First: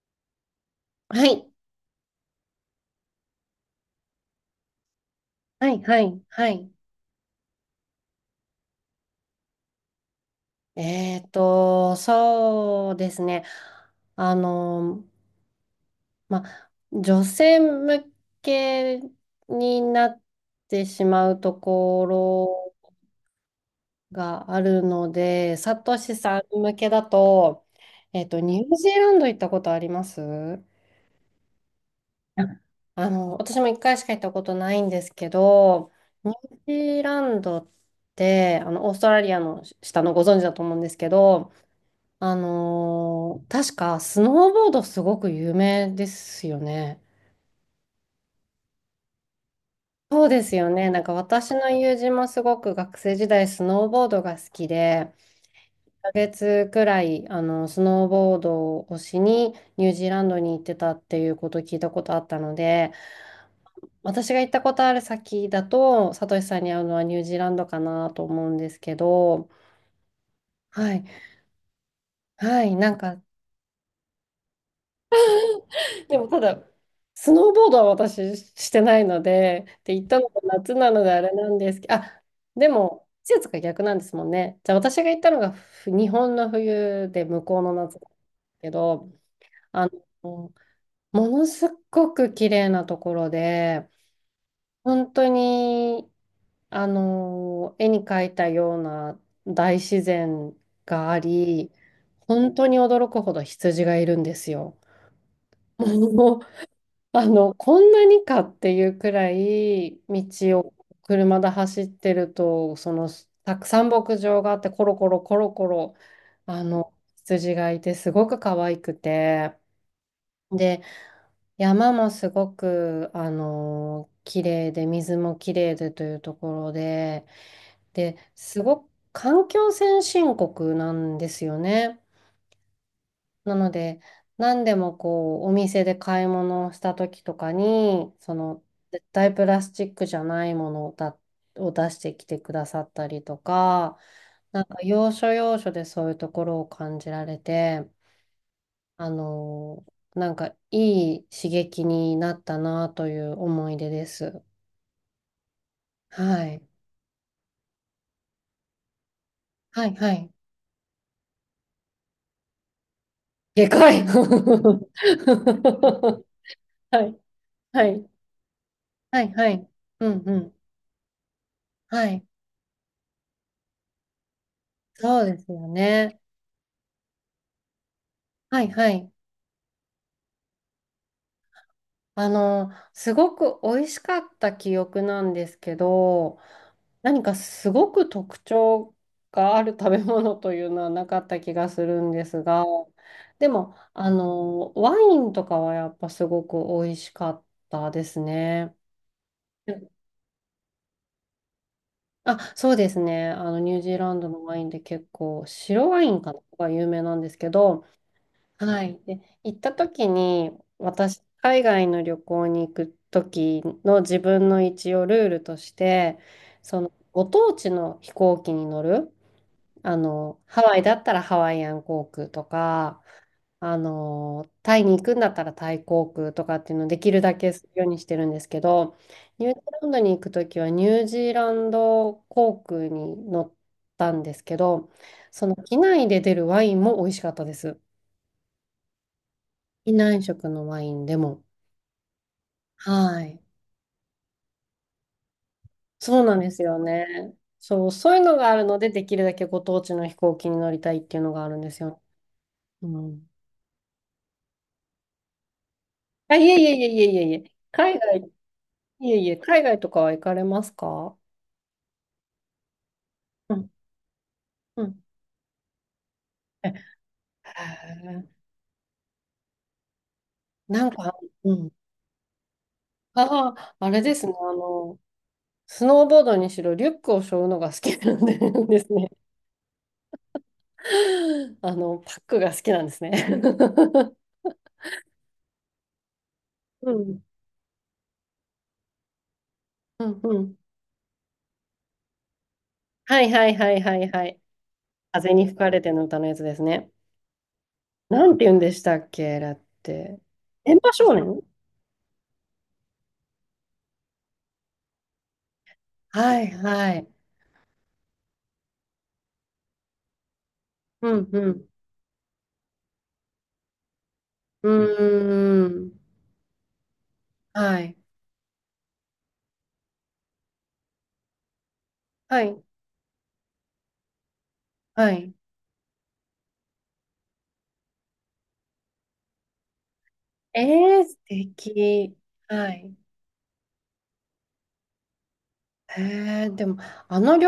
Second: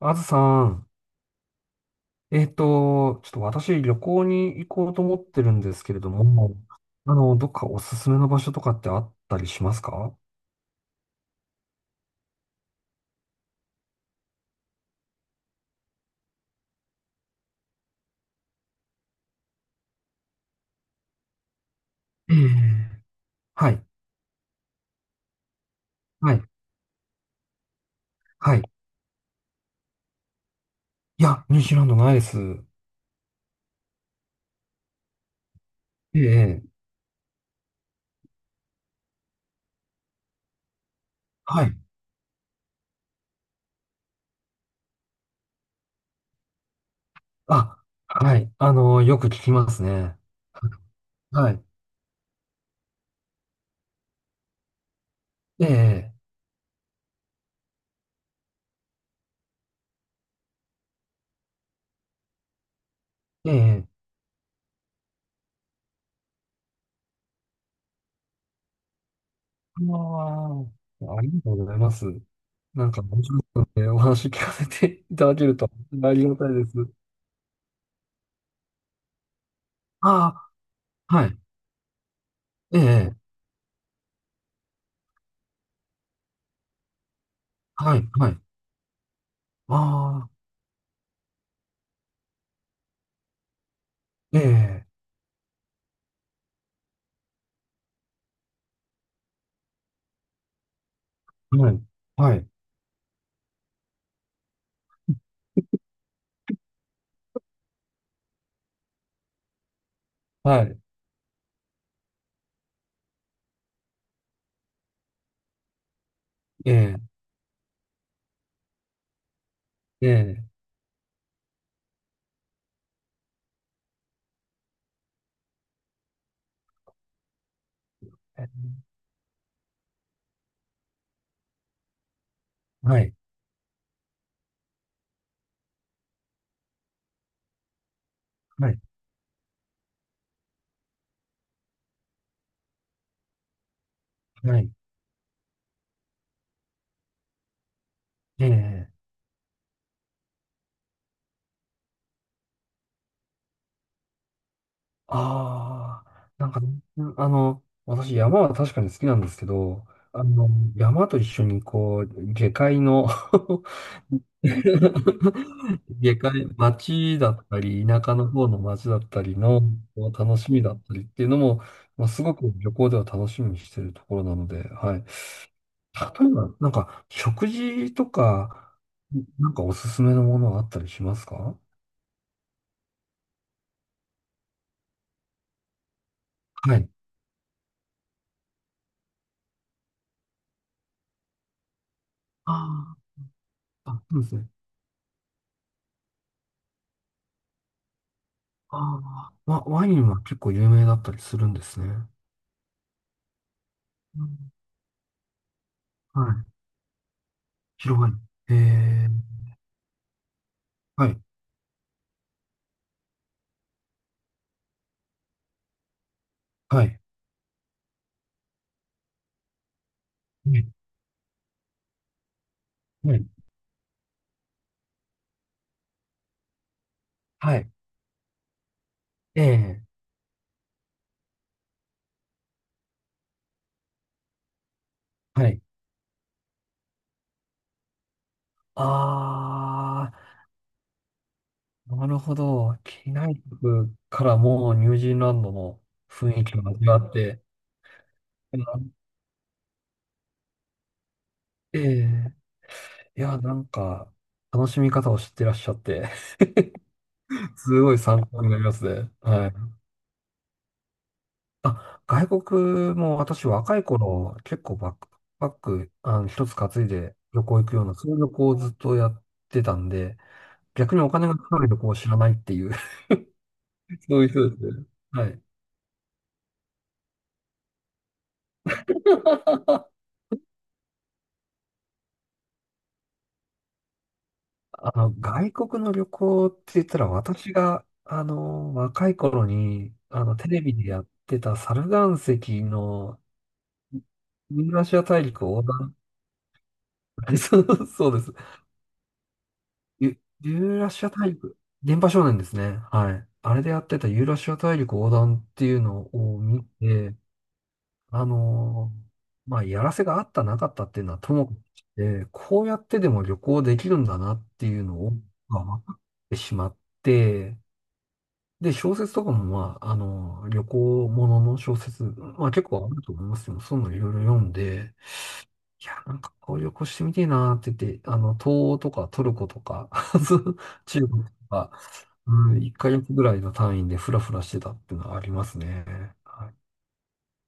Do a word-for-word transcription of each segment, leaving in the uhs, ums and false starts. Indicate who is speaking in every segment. Speaker 1: あずさん、
Speaker 2: はい。
Speaker 1: えっと、ちょっと私旅行に行こうと思ってるん
Speaker 2: は
Speaker 1: で
Speaker 2: い、
Speaker 1: すけ
Speaker 2: は
Speaker 1: れど
Speaker 2: い、は
Speaker 1: も、
Speaker 2: い。
Speaker 1: あの、どっかおすすめの場所とかってあったりしますか？
Speaker 2: えっと、そうですね。あの、ま、女性向けになってしまうとこ
Speaker 1: え
Speaker 2: ろ
Speaker 1: え、はい、
Speaker 2: があるので、サトシ
Speaker 1: は
Speaker 2: さ
Speaker 1: い、
Speaker 2: ん向けだと、えっと、
Speaker 1: は
Speaker 2: ニ
Speaker 1: い。
Speaker 2: ュー
Speaker 1: い
Speaker 2: ジーランド行ったことあります
Speaker 1: や、ニュージーランドないです。
Speaker 2: ああの、私も一回しか行ったことないんですけど、
Speaker 1: え
Speaker 2: ニュー
Speaker 1: え、
Speaker 2: ジーランドって、あの、オーストラリアの下の、ご存知だと思うんですけど、
Speaker 1: はい。
Speaker 2: あのー確かスノーボードすごく有名ですよね。
Speaker 1: あ、はい。あの、よく聞きますね。
Speaker 2: そうですよ ね。なんか私
Speaker 1: はい。
Speaker 2: の友人もすごく学生時代スノーボードが好きで、
Speaker 1: え
Speaker 2: 1
Speaker 1: え、
Speaker 2: ヶ月くらい、あのスノーボードをしにニュージーランドに行ってたっていうことを聞いたことあったので、
Speaker 1: ええ。
Speaker 2: 私が行ったことある先だと、サトシさんに会うのはニュージーランドかなと思うんですけど、
Speaker 1: あ
Speaker 2: はい。
Speaker 1: あ、ありがとうございます。
Speaker 2: はい。
Speaker 1: な
Speaker 2: な
Speaker 1: ん
Speaker 2: ん
Speaker 1: か
Speaker 2: か
Speaker 1: 面白かったので、お話聞かせていただけるとあ
Speaker 2: で
Speaker 1: り
Speaker 2: も
Speaker 1: が
Speaker 2: た
Speaker 1: たいで
Speaker 2: だ、
Speaker 1: す。
Speaker 2: スノーボードは私してないので、って言ったのが
Speaker 1: あ
Speaker 2: 夏なので
Speaker 1: あ、
Speaker 2: あ
Speaker 1: は
Speaker 2: れ
Speaker 1: い。
Speaker 2: なんですけど、あ、で
Speaker 1: え
Speaker 2: も
Speaker 1: え。
Speaker 2: 季節が逆なんですもんね。じゃあ私が行ったのがふ日本の冬で向こうの
Speaker 1: は
Speaker 2: 夏だ
Speaker 1: い、はい。
Speaker 2: けど、
Speaker 1: あ
Speaker 2: あ
Speaker 1: あ、
Speaker 2: の、ものすごく綺麗なところで、
Speaker 1: ええ、
Speaker 2: 本当に、あの、絵に描いたような大自然があ
Speaker 1: は
Speaker 2: り、
Speaker 1: い、はい、
Speaker 2: 本当に驚くほど羊がいるんですよ。もう、あの、こんなにかっていうくらい、道
Speaker 1: は
Speaker 2: を
Speaker 1: い、
Speaker 2: 車で走ってると、そのたくさん牧場があって、コロコロコロコロ、あ
Speaker 1: え
Speaker 2: の
Speaker 1: え、
Speaker 2: 羊がいてすごく可愛くて、
Speaker 1: ええ、
Speaker 2: で、山もすごくあの綺麗で水も綺麗でというところで、で、すごく環境先進国なんですよね。
Speaker 1: はい、
Speaker 2: なので、何でもこう、お店で買い物をした時とかに、その、
Speaker 1: はい、
Speaker 2: 絶対プラスチックじゃないものを、だ、を出してきてくださったりとか、
Speaker 1: は
Speaker 2: なん
Speaker 1: い、
Speaker 2: か要所要所でそういうところを感じられて、
Speaker 1: ええ、
Speaker 2: あのーなんかいい刺激になったなという思い出です。
Speaker 1: ああ、
Speaker 2: は
Speaker 1: なんか、
Speaker 2: い。
Speaker 1: あの、私、山は確かに好きなんですけ
Speaker 2: は
Speaker 1: ど、
Speaker 2: い、は
Speaker 1: あ
Speaker 2: い。
Speaker 1: の、山と一緒に、こう、下界の
Speaker 2: でかい は
Speaker 1: 下界、町
Speaker 2: い、
Speaker 1: だったり、
Speaker 2: は
Speaker 1: 田
Speaker 2: い、
Speaker 1: 舎の方の町だった
Speaker 2: はい、
Speaker 1: り
Speaker 2: は
Speaker 1: の、
Speaker 2: い。う
Speaker 1: こう
Speaker 2: ん、う
Speaker 1: 楽し
Speaker 2: ん。
Speaker 1: みだったりっていうのも、ま
Speaker 2: は
Speaker 1: あ、す
Speaker 2: い。
Speaker 1: ごく旅行では楽しみにしてるところなので、はい。例
Speaker 2: そうですよね。
Speaker 1: えば、なんか、食事と
Speaker 2: はい
Speaker 1: か、
Speaker 2: はい。
Speaker 1: なんかおすすめのものはあったりしますか？は
Speaker 2: あの、すごく美味しかった記憶なんですけど、
Speaker 1: い。
Speaker 2: 何かすごく特徴がある食べ物というのはなかった気がするんですが、
Speaker 1: あ
Speaker 2: でも、
Speaker 1: あ、あ、
Speaker 2: あ
Speaker 1: そうですね。
Speaker 2: の、ワインとかはやっぱすごく美味しかったですね。
Speaker 1: ああ、ワ、ワインは結構有名だったりするんですね。
Speaker 2: あ、そうですね。あの、ニュージーラン
Speaker 1: う
Speaker 2: ドの
Speaker 1: ん、
Speaker 2: ワインで結構、白ワイン
Speaker 1: は
Speaker 2: かな
Speaker 1: い。
Speaker 2: が有名なんですけど、
Speaker 1: 白ワイン。え
Speaker 2: はい。
Speaker 1: え、
Speaker 2: で、行った時に、
Speaker 1: はい、
Speaker 2: 私、海外の旅行に行く時の自分の一応ルールとして、そ
Speaker 1: は
Speaker 2: の、
Speaker 1: い、
Speaker 2: ご当地の飛行機に乗る、あの、
Speaker 1: は
Speaker 2: ハワイだったらハワイアン航空とか、
Speaker 1: い、
Speaker 2: あの、タイに行くんだったらタイ航空とかっていうのをできるだけ
Speaker 1: は
Speaker 2: す
Speaker 1: い、
Speaker 2: るようにしてるんですけど、
Speaker 1: え
Speaker 2: ニュージー
Speaker 1: え、
Speaker 2: ランドに行く時はニュージーランド航空に乗ったんですけど、そ
Speaker 1: は
Speaker 2: の
Speaker 1: い。
Speaker 2: 機内で出るワインも美味しかったです。機
Speaker 1: あ
Speaker 2: 内食のワインでも。
Speaker 1: あ、なるほど。機
Speaker 2: は
Speaker 1: 内
Speaker 2: い。
Speaker 1: 食からもうニュージーランドの
Speaker 2: そうな
Speaker 1: 雰
Speaker 2: ん
Speaker 1: 囲
Speaker 2: で
Speaker 1: 気
Speaker 2: す
Speaker 1: が
Speaker 2: よ
Speaker 1: 味わっ
Speaker 2: ね。
Speaker 1: て、
Speaker 2: そう、そういうのがあ
Speaker 1: う
Speaker 2: るので、
Speaker 1: ん、
Speaker 2: できるだけご当地の飛行機に乗りたいっていうのがあるんで
Speaker 1: え
Speaker 2: すよ。
Speaker 1: え、
Speaker 2: う
Speaker 1: い
Speaker 2: ん。
Speaker 1: や、なんか、楽しみ方を知ってらっしゃって、
Speaker 2: あ、いえいえいえいえいえいえ。
Speaker 1: すご
Speaker 2: 海
Speaker 1: い
Speaker 2: 外、
Speaker 1: 参考になりますね。
Speaker 2: いえいえ、
Speaker 1: はい。
Speaker 2: 海外とかは行かれますか？
Speaker 1: あ、外国も私
Speaker 2: うん、
Speaker 1: 若い頃、結構
Speaker 2: う
Speaker 1: バッ
Speaker 2: ん。
Speaker 1: クパック、あの、一つ
Speaker 2: え
Speaker 1: 担
Speaker 2: へ
Speaker 1: いで旅行行くような、そういう旅
Speaker 2: え
Speaker 1: 行をずっとやってたんで、
Speaker 2: なん
Speaker 1: 逆にお
Speaker 2: か、
Speaker 1: 金がか
Speaker 2: う
Speaker 1: かる
Speaker 2: ん。
Speaker 1: 旅行を知らないっていう、
Speaker 2: ああ、あれ で
Speaker 1: そう
Speaker 2: す
Speaker 1: いう
Speaker 2: ね。
Speaker 1: 人
Speaker 2: あ
Speaker 1: ですね。
Speaker 2: の、
Speaker 1: はい。
Speaker 2: スノーボードにしろ、リュックを背負うのが好きなんで ですね。あの、パックが好きなんですね。
Speaker 1: あの、外国の旅行って言っ
Speaker 2: う
Speaker 1: たら、
Speaker 2: ん、
Speaker 1: 私が、あの、若い頃に、
Speaker 2: うん、
Speaker 1: あの、
Speaker 2: う
Speaker 1: テ
Speaker 2: ん。
Speaker 1: レビでやってたサル岩石の
Speaker 2: はいはいはいはいはい。
Speaker 1: ユーラシア大
Speaker 2: 風
Speaker 1: 陸
Speaker 2: に吹
Speaker 1: 横
Speaker 2: かれて
Speaker 1: 断、
Speaker 2: の歌のやつですね。
Speaker 1: そうそうで
Speaker 2: な
Speaker 1: す。
Speaker 2: んて言うんでしたっけ、だって。
Speaker 1: ユユ
Speaker 2: 電
Speaker 1: ーラ
Speaker 2: 波
Speaker 1: シア
Speaker 2: 少
Speaker 1: 大
Speaker 2: 年。
Speaker 1: 陸、電波少年ですね。はい。あれでやってたユーラシア大陸横断っていうのを
Speaker 2: はい
Speaker 1: 見
Speaker 2: はい。
Speaker 1: て、あのーまあ、やらせがあったなかったっていう
Speaker 2: う
Speaker 1: のは
Speaker 2: ん
Speaker 1: と
Speaker 2: う
Speaker 1: もかく
Speaker 2: ん。
Speaker 1: して、こうやってでも旅行できるんだなって
Speaker 2: う
Speaker 1: いうのを、まあ、
Speaker 2: ー
Speaker 1: 分
Speaker 2: ん。
Speaker 1: かってしまって、
Speaker 2: はい。
Speaker 1: で、小説とかも、まあ、あのー旅行ものの小説、
Speaker 2: は
Speaker 1: まあ、
Speaker 2: い。
Speaker 1: 結構あると思いますよ。そういうのいろいろ読んで、
Speaker 2: はい。
Speaker 1: いや、なんかこういう旅行してみてえなって言って、あの、東欧とかトルコとか、
Speaker 2: え
Speaker 1: 中
Speaker 2: ー、素
Speaker 1: 国とか、
Speaker 2: 敵。
Speaker 1: うん、
Speaker 2: は
Speaker 1: 1
Speaker 2: い。
Speaker 1: ヶ月ぐらいの単位でフラフラしてたっていうのはありますね。は
Speaker 2: えー、
Speaker 1: い。
Speaker 2: でも、あの旅、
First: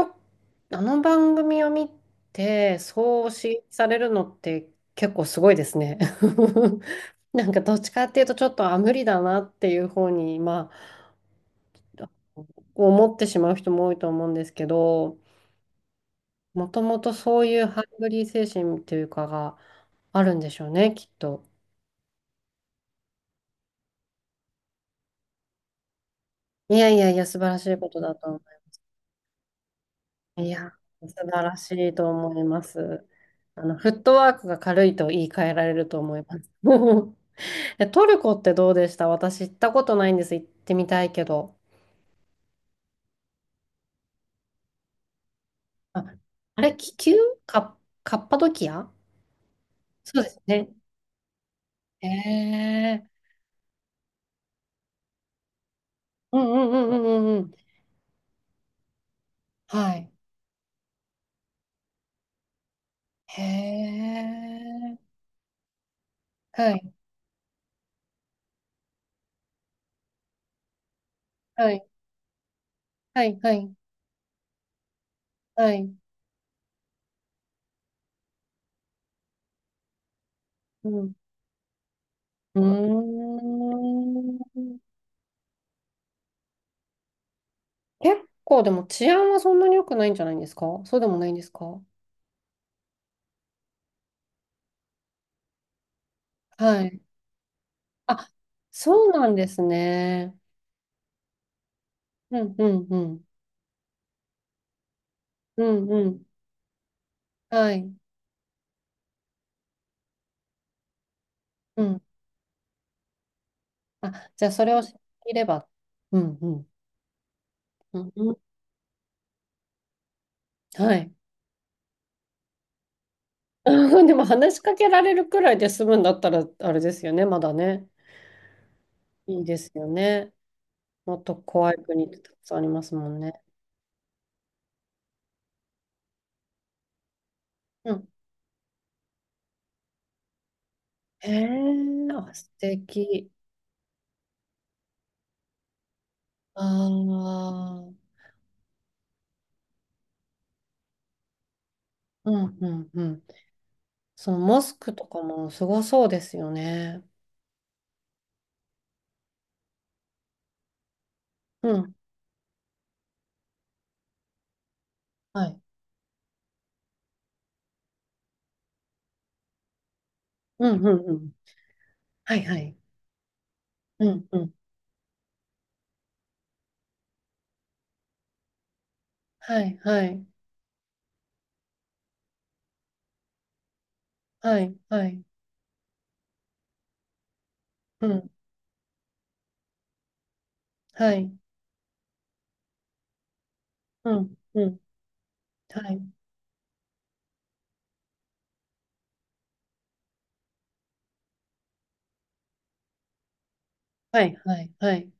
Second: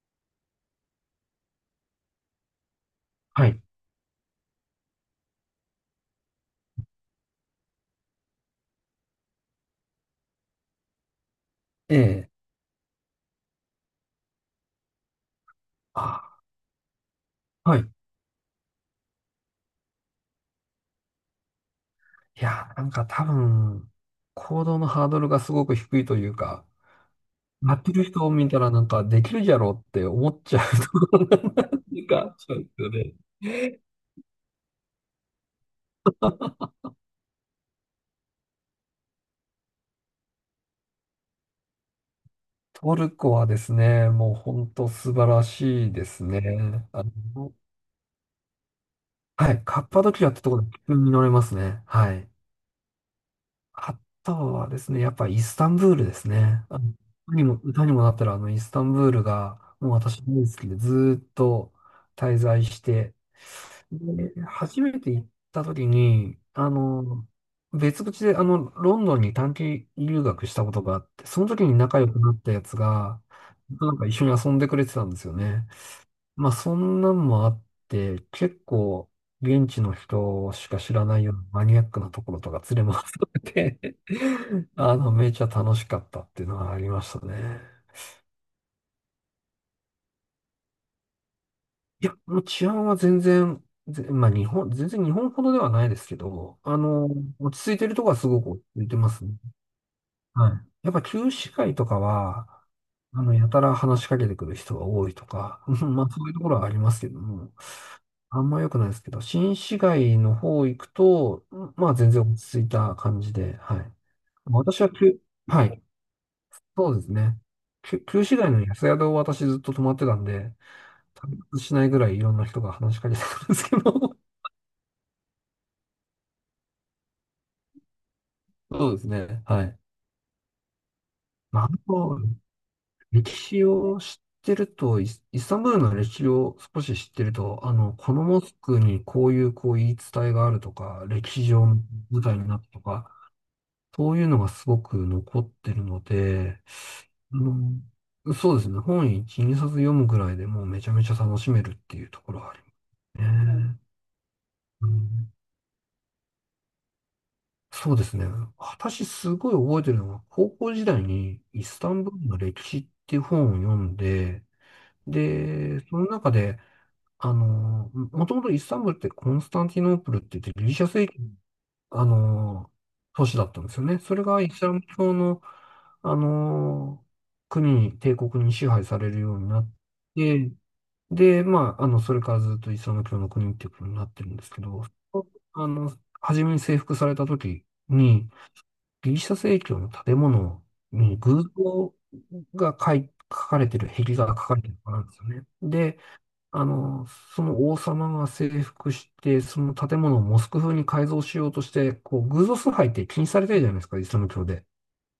Speaker 2: あの番組を見て、そう
Speaker 1: は
Speaker 2: 刺
Speaker 1: い。
Speaker 2: 激されるのって結構すごいですね。なんかどっちかっていうと、ちょっと、あ、無理だなっていう方に、まあ、
Speaker 1: ええ。
Speaker 2: 思ってしまう人も多いと思うんですけど、
Speaker 1: あ、
Speaker 2: もともとそういう
Speaker 1: は
Speaker 2: ハ
Speaker 1: い。
Speaker 2: ン
Speaker 1: い
Speaker 2: グリー精神というかがあるんでしょうね、きっと。
Speaker 1: や、なんか多分、行動のハードルがすごく低いというか、
Speaker 2: いやいやいや、素晴らし
Speaker 1: や
Speaker 2: い
Speaker 1: っ
Speaker 2: こ
Speaker 1: て
Speaker 2: と
Speaker 1: る
Speaker 2: だ
Speaker 1: 人
Speaker 2: と
Speaker 1: を
Speaker 2: 思
Speaker 1: 見たらなんかできるじゃろうって思っ
Speaker 2: う。い
Speaker 1: ちゃう
Speaker 2: や、
Speaker 1: とこ
Speaker 2: 素
Speaker 1: ろが
Speaker 2: 晴らし
Speaker 1: なんて
Speaker 2: い
Speaker 1: いう
Speaker 2: と
Speaker 1: か、
Speaker 2: 思い
Speaker 1: そう
Speaker 2: ま
Speaker 1: ですよ
Speaker 2: す。あの、
Speaker 1: ね。
Speaker 2: フットワークが軽いと言い換えられると思います。え、トルコってどうでした？私行ったことないんです。行ってみたいけど。
Speaker 1: トルコはですね、もう本当素晴らしい
Speaker 2: あ、
Speaker 1: ですね。
Speaker 2: あれ、気
Speaker 1: あ
Speaker 2: 球、
Speaker 1: の、
Speaker 2: カ、カッパドキア。
Speaker 1: はい。カッパド
Speaker 2: そう
Speaker 1: キア
Speaker 2: で
Speaker 1: っ
Speaker 2: す
Speaker 1: てところ
Speaker 2: ね。
Speaker 1: で急に乗れますね。
Speaker 2: へ
Speaker 1: はい。
Speaker 2: え。
Speaker 1: あとはですね、やっぱイスタンブールです
Speaker 2: うんう
Speaker 1: ね。
Speaker 2: んう
Speaker 1: あの
Speaker 2: んうんう
Speaker 1: 歌
Speaker 2: んう
Speaker 1: に
Speaker 2: ん。
Speaker 1: も、歌にもなったら、あの、イスタンブールが、もう
Speaker 2: はい。
Speaker 1: 私大好きで、ずーっと滞在して、
Speaker 2: へ
Speaker 1: で、初
Speaker 2: え。
Speaker 1: めて行った時に、あ
Speaker 2: はい。
Speaker 1: の、別口で、あの、ロンドンに短期留学したことがあって、その時
Speaker 2: は
Speaker 1: に
Speaker 2: い。
Speaker 1: 仲良くなったやつが、
Speaker 2: はい。はい。
Speaker 1: なんか一緒に遊んでくれてたんですよね。
Speaker 2: はい。
Speaker 1: まあ、そんなんもあって、結構、現地の人しか
Speaker 2: う
Speaker 1: 知ら
Speaker 2: ん。
Speaker 1: ないようなマニアックなところと
Speaker 2: う
Speaker 1: か連れ回さ
Speaker 2: ー
Speaker 1: れて
Speaker 2: ん。
Speaker 1: あの、めちゃ楽しかったっていうのはありましたね。
Speaker 2: 結構でも治安はそんなに良くないんじゃないんですか？そうでもないんですか？
Speaker 1: いや、もう治安は全然、ぜまあ、日本、全然日本ほどではないですけど、あ
Speaker 2: はい。
Speaker 1: の、落ち着いてるとこはす
Speaker 2: あ、
Speaker 1: ごく落ち着いて
Speaker 2: そう
Speaker 1: ます
Speaker 2: な
Speaker 1: ね。
Speaker 2: んですね。
Speaker 1: はい。やっぱ旧市街とか
Speaker 2: う
Speaker 1: は、
Speaker 2: んうんう
Speaker 1: あ
Speaker 2: ん。
Speaker 1: の、やたら話しかけてくる人が多いと
Speaker 2: う
Speaker 1: か、
Speaker 2: んう
Speaker 1: まあそ
Speaker 2: ん。
Speaker 1: ういうところはありますけども、
Speaker 2: はい。
Speaker 1: あんま良くないですけど、新市街の方行くと、うん、
Speaker 2: う
Speaker 1: まあ
Speaker 2: ん。
Speaker 1: 全然落ち着いた感じで、はい。
Speaker 2: あ、じゃあそれを
Speaker 1: 私
Speaker 2: 知
Speaker 1: は
Speaker 2: っ
Speaker 1: 旧、
Speaker 2: ていれ
Speaker 1: は
Speaker 2: ば。
Speaker 1: い、
Speaker 2: うんうん。
Speaker 1: そうですね。旧、
Speaker 2: うん
Speaker 1: 旧
Speaker 2: うん。
Speaker 1: 市街の安宿を私ずっと泊まってたんで、
Speaker 2: はい。
Speaker 1: 旅立ちしないぐらいいろんな人が話しかけてくるんですけ
Speaker 2: で
Speaker 1: ど、
Speaker 2: も話しかけられるくらいで済むんだったらあれですよね。まだね。
Speaker 1: そうです
Speaker 2: い
Speaker 1: ね。
Speaker 2: いで
Speaker 1: は
Speaker 2: す
Speaker 1: い。
Speaker 2: よね。もっと
Speaker 1: まあ、あ
Speaker 2: 怖い国って
Speaker 1: の
Speaker 2: たくさんありますもん
Speaker 1: 歴
Speaker 2: ね。
Speaker 1: 史を知ってると、イスイスタンブールの歴史を少し知ってると、あ
Speaker 2: う
Speaker 1: の、
Speaker 2: ん。
Speaker 1: このモスクにこういうこう言い伝えがあるとか、
Speaker 2: へ
Speaker 1: 歴史上の
Speaker 2: え、
Speaker 1: 舞
Speaker 2: あ、
Speaker 1: 台に
Speaker 2: 素
Speaker 1: なったとか、
Speaker 2: 敵。
Speaker 1: そういうのがすごく残ってるので、
Speaker 2: あ
Speaker 1: あ
Speaker 2: あ、
Speaker 1: の、そうですね、本いち、にさつ読むぐらいでもうめちゃめちゃ楽しめるっていうと
Speaker 2: う
Speaker 1: ころはあ
Speaker 2: ん
Speaker 1: り
Speaker 2: う
Speaker 1: ま
Speaker 2: んうん。
Speaker 1: すね。
Speaker 2: そのモス
Speaker 1: う
Speaker 2: クとか
Speaker 1: ん、
Speaker 2: もすごそうですよね。
Speaker 1: そうですね。私すごい覚えてるのは、高校時代にイ
Speaker 2: う
Speaker 1: スタ
Speaker 2: ん、
Speaker 1: ンブールの歴史っていう本を読んで、
Speaker 2: はい。
Speaker 1: で、その中で、あのー、もともとイスタンブールってコンスタンティノープルって言ってギ
Speaker 2: う
Speaker 1: リシ
Speaker 2: ん
Speaker 1: ャ
Speaker 2: うん
Speaker 1: 正
Speaker 2: う
Speaker 1: 教の、
Speaker 2: ん。
Speaker 1: あ
Speaker 2: はいは
Speaker 1: のー
Speaker 2: い。
Speaker 1: 都市だったんですよね。
Speaker 2: う
Speaker 1: それ
Speaker 2: んう
Speaker 1: がイ
Speaker 2: ん。
Speaker 1: スラム教の、あのー国に、帝国に支配されるように
Speaker 2: は
Speaker 1: なっ
Speaker 2: いはい
Speaker 1: て、で、まあ、あの、それからずっとイスラム教の国っていうことになってるんです
Speaker 2: は
Speaker 1: け
Speaker 2: い
Speaker 1: ど、
Speaker 2: はい。
Speaker 1: あの、初めに征服された時
Speaker 2: う
Speaker 1: に、
Speaker 2: ん、
Speaker 1: ギリシャ正教の建物
Speaker 2: は
Speaker 1: に
Speaker 2: い。
Speaker 1: 偶像が書い書かれてる、
Speaker 2: う
Speaker 1: 壁画
Speaker 2: ん
Speaker 1: が書かれ
Speaker 2: う
Speaker 1: てる
Speaker 2: ん。
Speaker 1: からなんですよね。
Speaker 2: は
Speaker 1: で、
Speaker 2: い
Speaker 1: あの、その王様が征服して、その建物をモスク風に改造しようとして、こう、偶像崇拝って禁止されてるじゃないですか、イスラ
Speaker 2: は
Speaker 1: ム
Speaker 2: い
Speaker 1: 教
Speaker 2: は
Speaker 1: で。
Speaker 2: いはい。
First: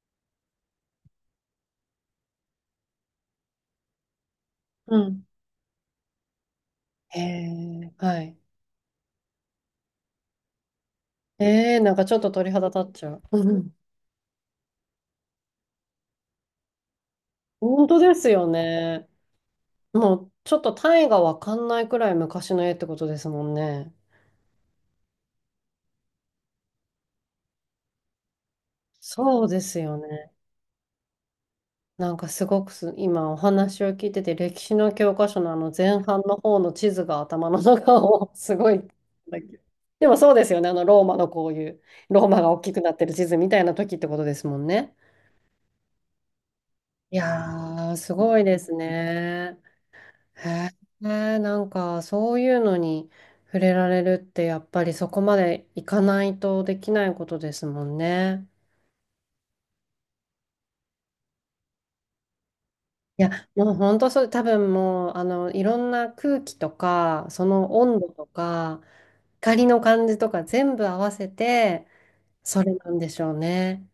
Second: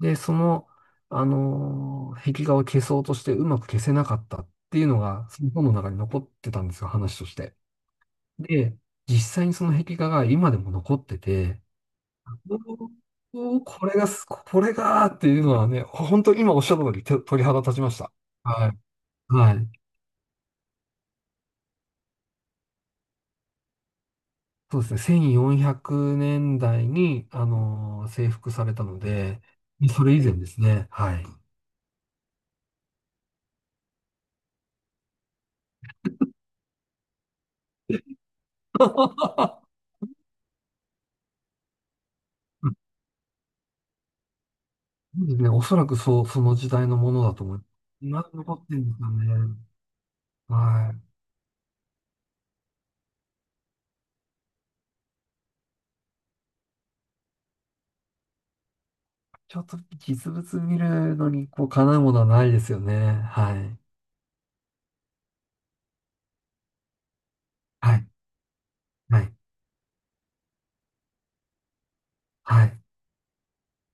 Speaker 1: で、その、あの、壁画を消そうとしてうまく消せなかったっていう
Speaker 2: う
Speaker 1: の
Speaker 2: ん。
Speaker 1: が、その本の中に残ってたんですよ、
Speaker 2: へ
Speaker 1: 話として。
Speaker 2: え、はい。
Speaker 1: で、実際にその壁画が今でも残ってて、
Speaker 2: ええ、なんかちょっと鳥肌立っちゃう。う
Speaker 1: おお、
Speaker 2: ん。
Speaker 1: これがす、これがーっていうのはね、本当に今おっしゃった通り、手鳥肌立ち
Speaker 2: 本
Speaker 1: ま
Speaker 2: 当
Speaker 1: した。
Speaker 2: ですよ
Speaker 1: はい。
Speaker 2: ね。
Speaker 1: はい。
Speaker 2: もうちょっと単位がわかんないくらい昔の絵ってことですもんね。
Speaker 1: そうですね、せんよんひゃくねんだいに、あの、征服されたので、
Speaker 2: そうですよ
Speaker 1: それ以前
Speaker 2: ね。
Speaker 1: ですね。はい。
Speaker 2: なんかすごくす、今お話を聞いてて、歴史の教科書のあの前半の方の地図が頭の中を すごい。でもそうですよね、あのローマのこういう、ローマが大きくなってる地図みたいな時ってことですもんね。
Speaker 1: そうですね、おそらくそう、その時代のも
Speaker 2: い
Speaker 1: のだと思います。
Speaker 2: やー、す
Speaker 1: 今でも
Speaker 2: ごい
Speaker 1: 残
Speaker 2: で
Speaker 1: っ
Speaker 2: す
Speaker 1: てるんですよ
Speaker 2: ね。
Speaker 1: ね。
Speaker 2: へ
Speaker 1: はい。
Speaker 2: え、なんかそういうのに触れられるって、やっぱりそこまでいかないとできないことですもんね。
Speaker 1: ちょっと実物見るのに、こう、かなうものはないですよね。
Speaker 2: いや、
Speaker 1: は
Speaker 2: もう
Speaker 1: い。
Speaker 2: 本当そう、多分もう、あの、いろんな空気とか、その
Speaker 1: は
Speaker 2: 温
Speaker 1: い。
Speaker 2: 度とか、
Speaker 1: はい。
Speaker 2: 光の感じとか全部合わせて、そ
Speaker 1: は
Speaker 2: れ
Speaker 1: い。
Speaker 2: なんでしょうね。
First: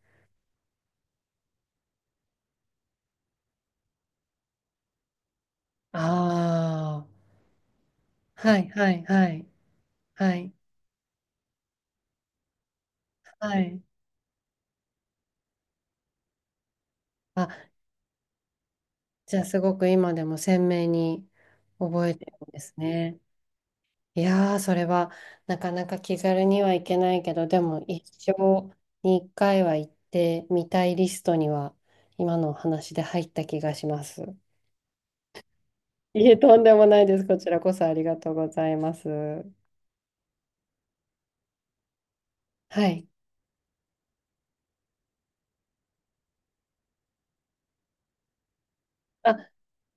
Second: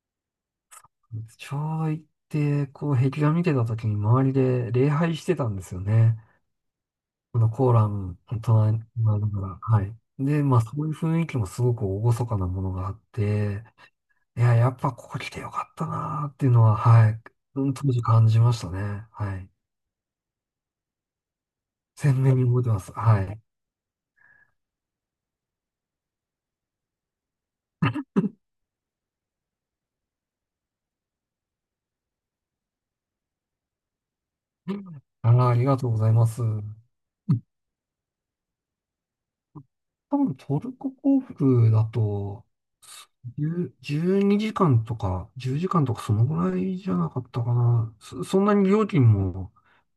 Speaker 1: 昭和行って、こう、壁画見てた時に周りで礼拝してたんですよね。
Speaker 2: あ
Speaker 1: あの、コーラン、
Speaker 2: あ、はい
Speaker 1: 隣に
Speaker 2: はい
Speaker 1: あ
Speaker 2: は
Speaker 1: るか
Speaker 2: い、
Speaker 1: ら、はい。
Speaker 2: は
Speaker 1: で、
Speaker 2: い、
Speaker 1: まあ、そういう雰囲気もすごく厳かなものがあっ
Speaker 2: は
Speaker 1: て、
Speaker 2: い。
Speaker 1: いや、やっぱここ来てよかったなーっていうのは、はい。
Speaker 2: あ、
Speaker 1: うん、当時感じましたね。は
Speaker 2: じゃあ
Speaker 1: い。
Speaker 2: すごく今でも鮮明に覚え
Speaker 1: 鮮
Speaker 2: てる
Speaker 1: 明に
Speaker 2: んで
Speaker 1: 覚えて
Speaker 2: す
Speaker 1: ます。
Speaker 2: ね。
Speaker 1: はい。
Speaker 2: いやー、それはなかなか気軽にはいけないけど、でも一生に一回は行ってみたいリストには、今のお話で入った気がします。
Speaker 1: ああ、ありがとうござい
Speaker 2: い
Speaker 1: ま
Speaker 2: え、
Speaker 1: す。
Speaker 2: とんでもないです。こちらこそありがとうございます。は
Speaker 1: 多分トルコ航空だと、
Speaker 2: い。
Speaker 1: じゅう じゅうにじかんとか、じゅうじかんとかそのぐらいじゃなかったかな。そ、そんなに料金
Speaker 2: あ、
Speaker 1: も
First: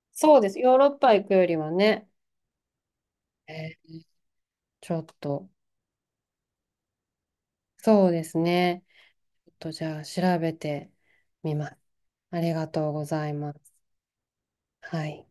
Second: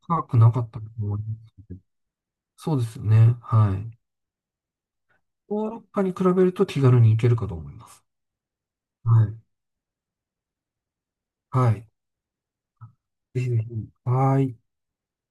Speaker 1: 高く
Speaker 2: そうで
Speaker 1: な
Speaker 2: す。
Speaker 1: かっ
Speaker 2: ヨー
Speaker 1: た
Speaker 2: ロ
Speaker 1: と
Speaker 2: ッパ
Speaker 1: 思い
Speaker 2: 行
Speaker 1: ま
Speaker 2: くよりは
Speaker 1: す。
Speaker 2: ね、
Speaker 1: そうですよね。は
Speaker 2: え
Speaker 1: い。
Speaker 2: ーちょっと、
Speaker 1: ヨーロッパに比べると気軽に行けるかと思います。
Speaker 2: そうですね。
Speaker 1: はい。
Speaker 2: ちょっとじゃあ調べてみま
Speaker 1: は
Speaker 2: す。
Speaker 1: い。
Speaker 2: ありがとうござい
Speaker 1: ぜひ
Speaker 2: ま
Speaker 1: ぜ
Speaker 2: す。
Speaker 1: ひ。はい。
Speaker 2: はい。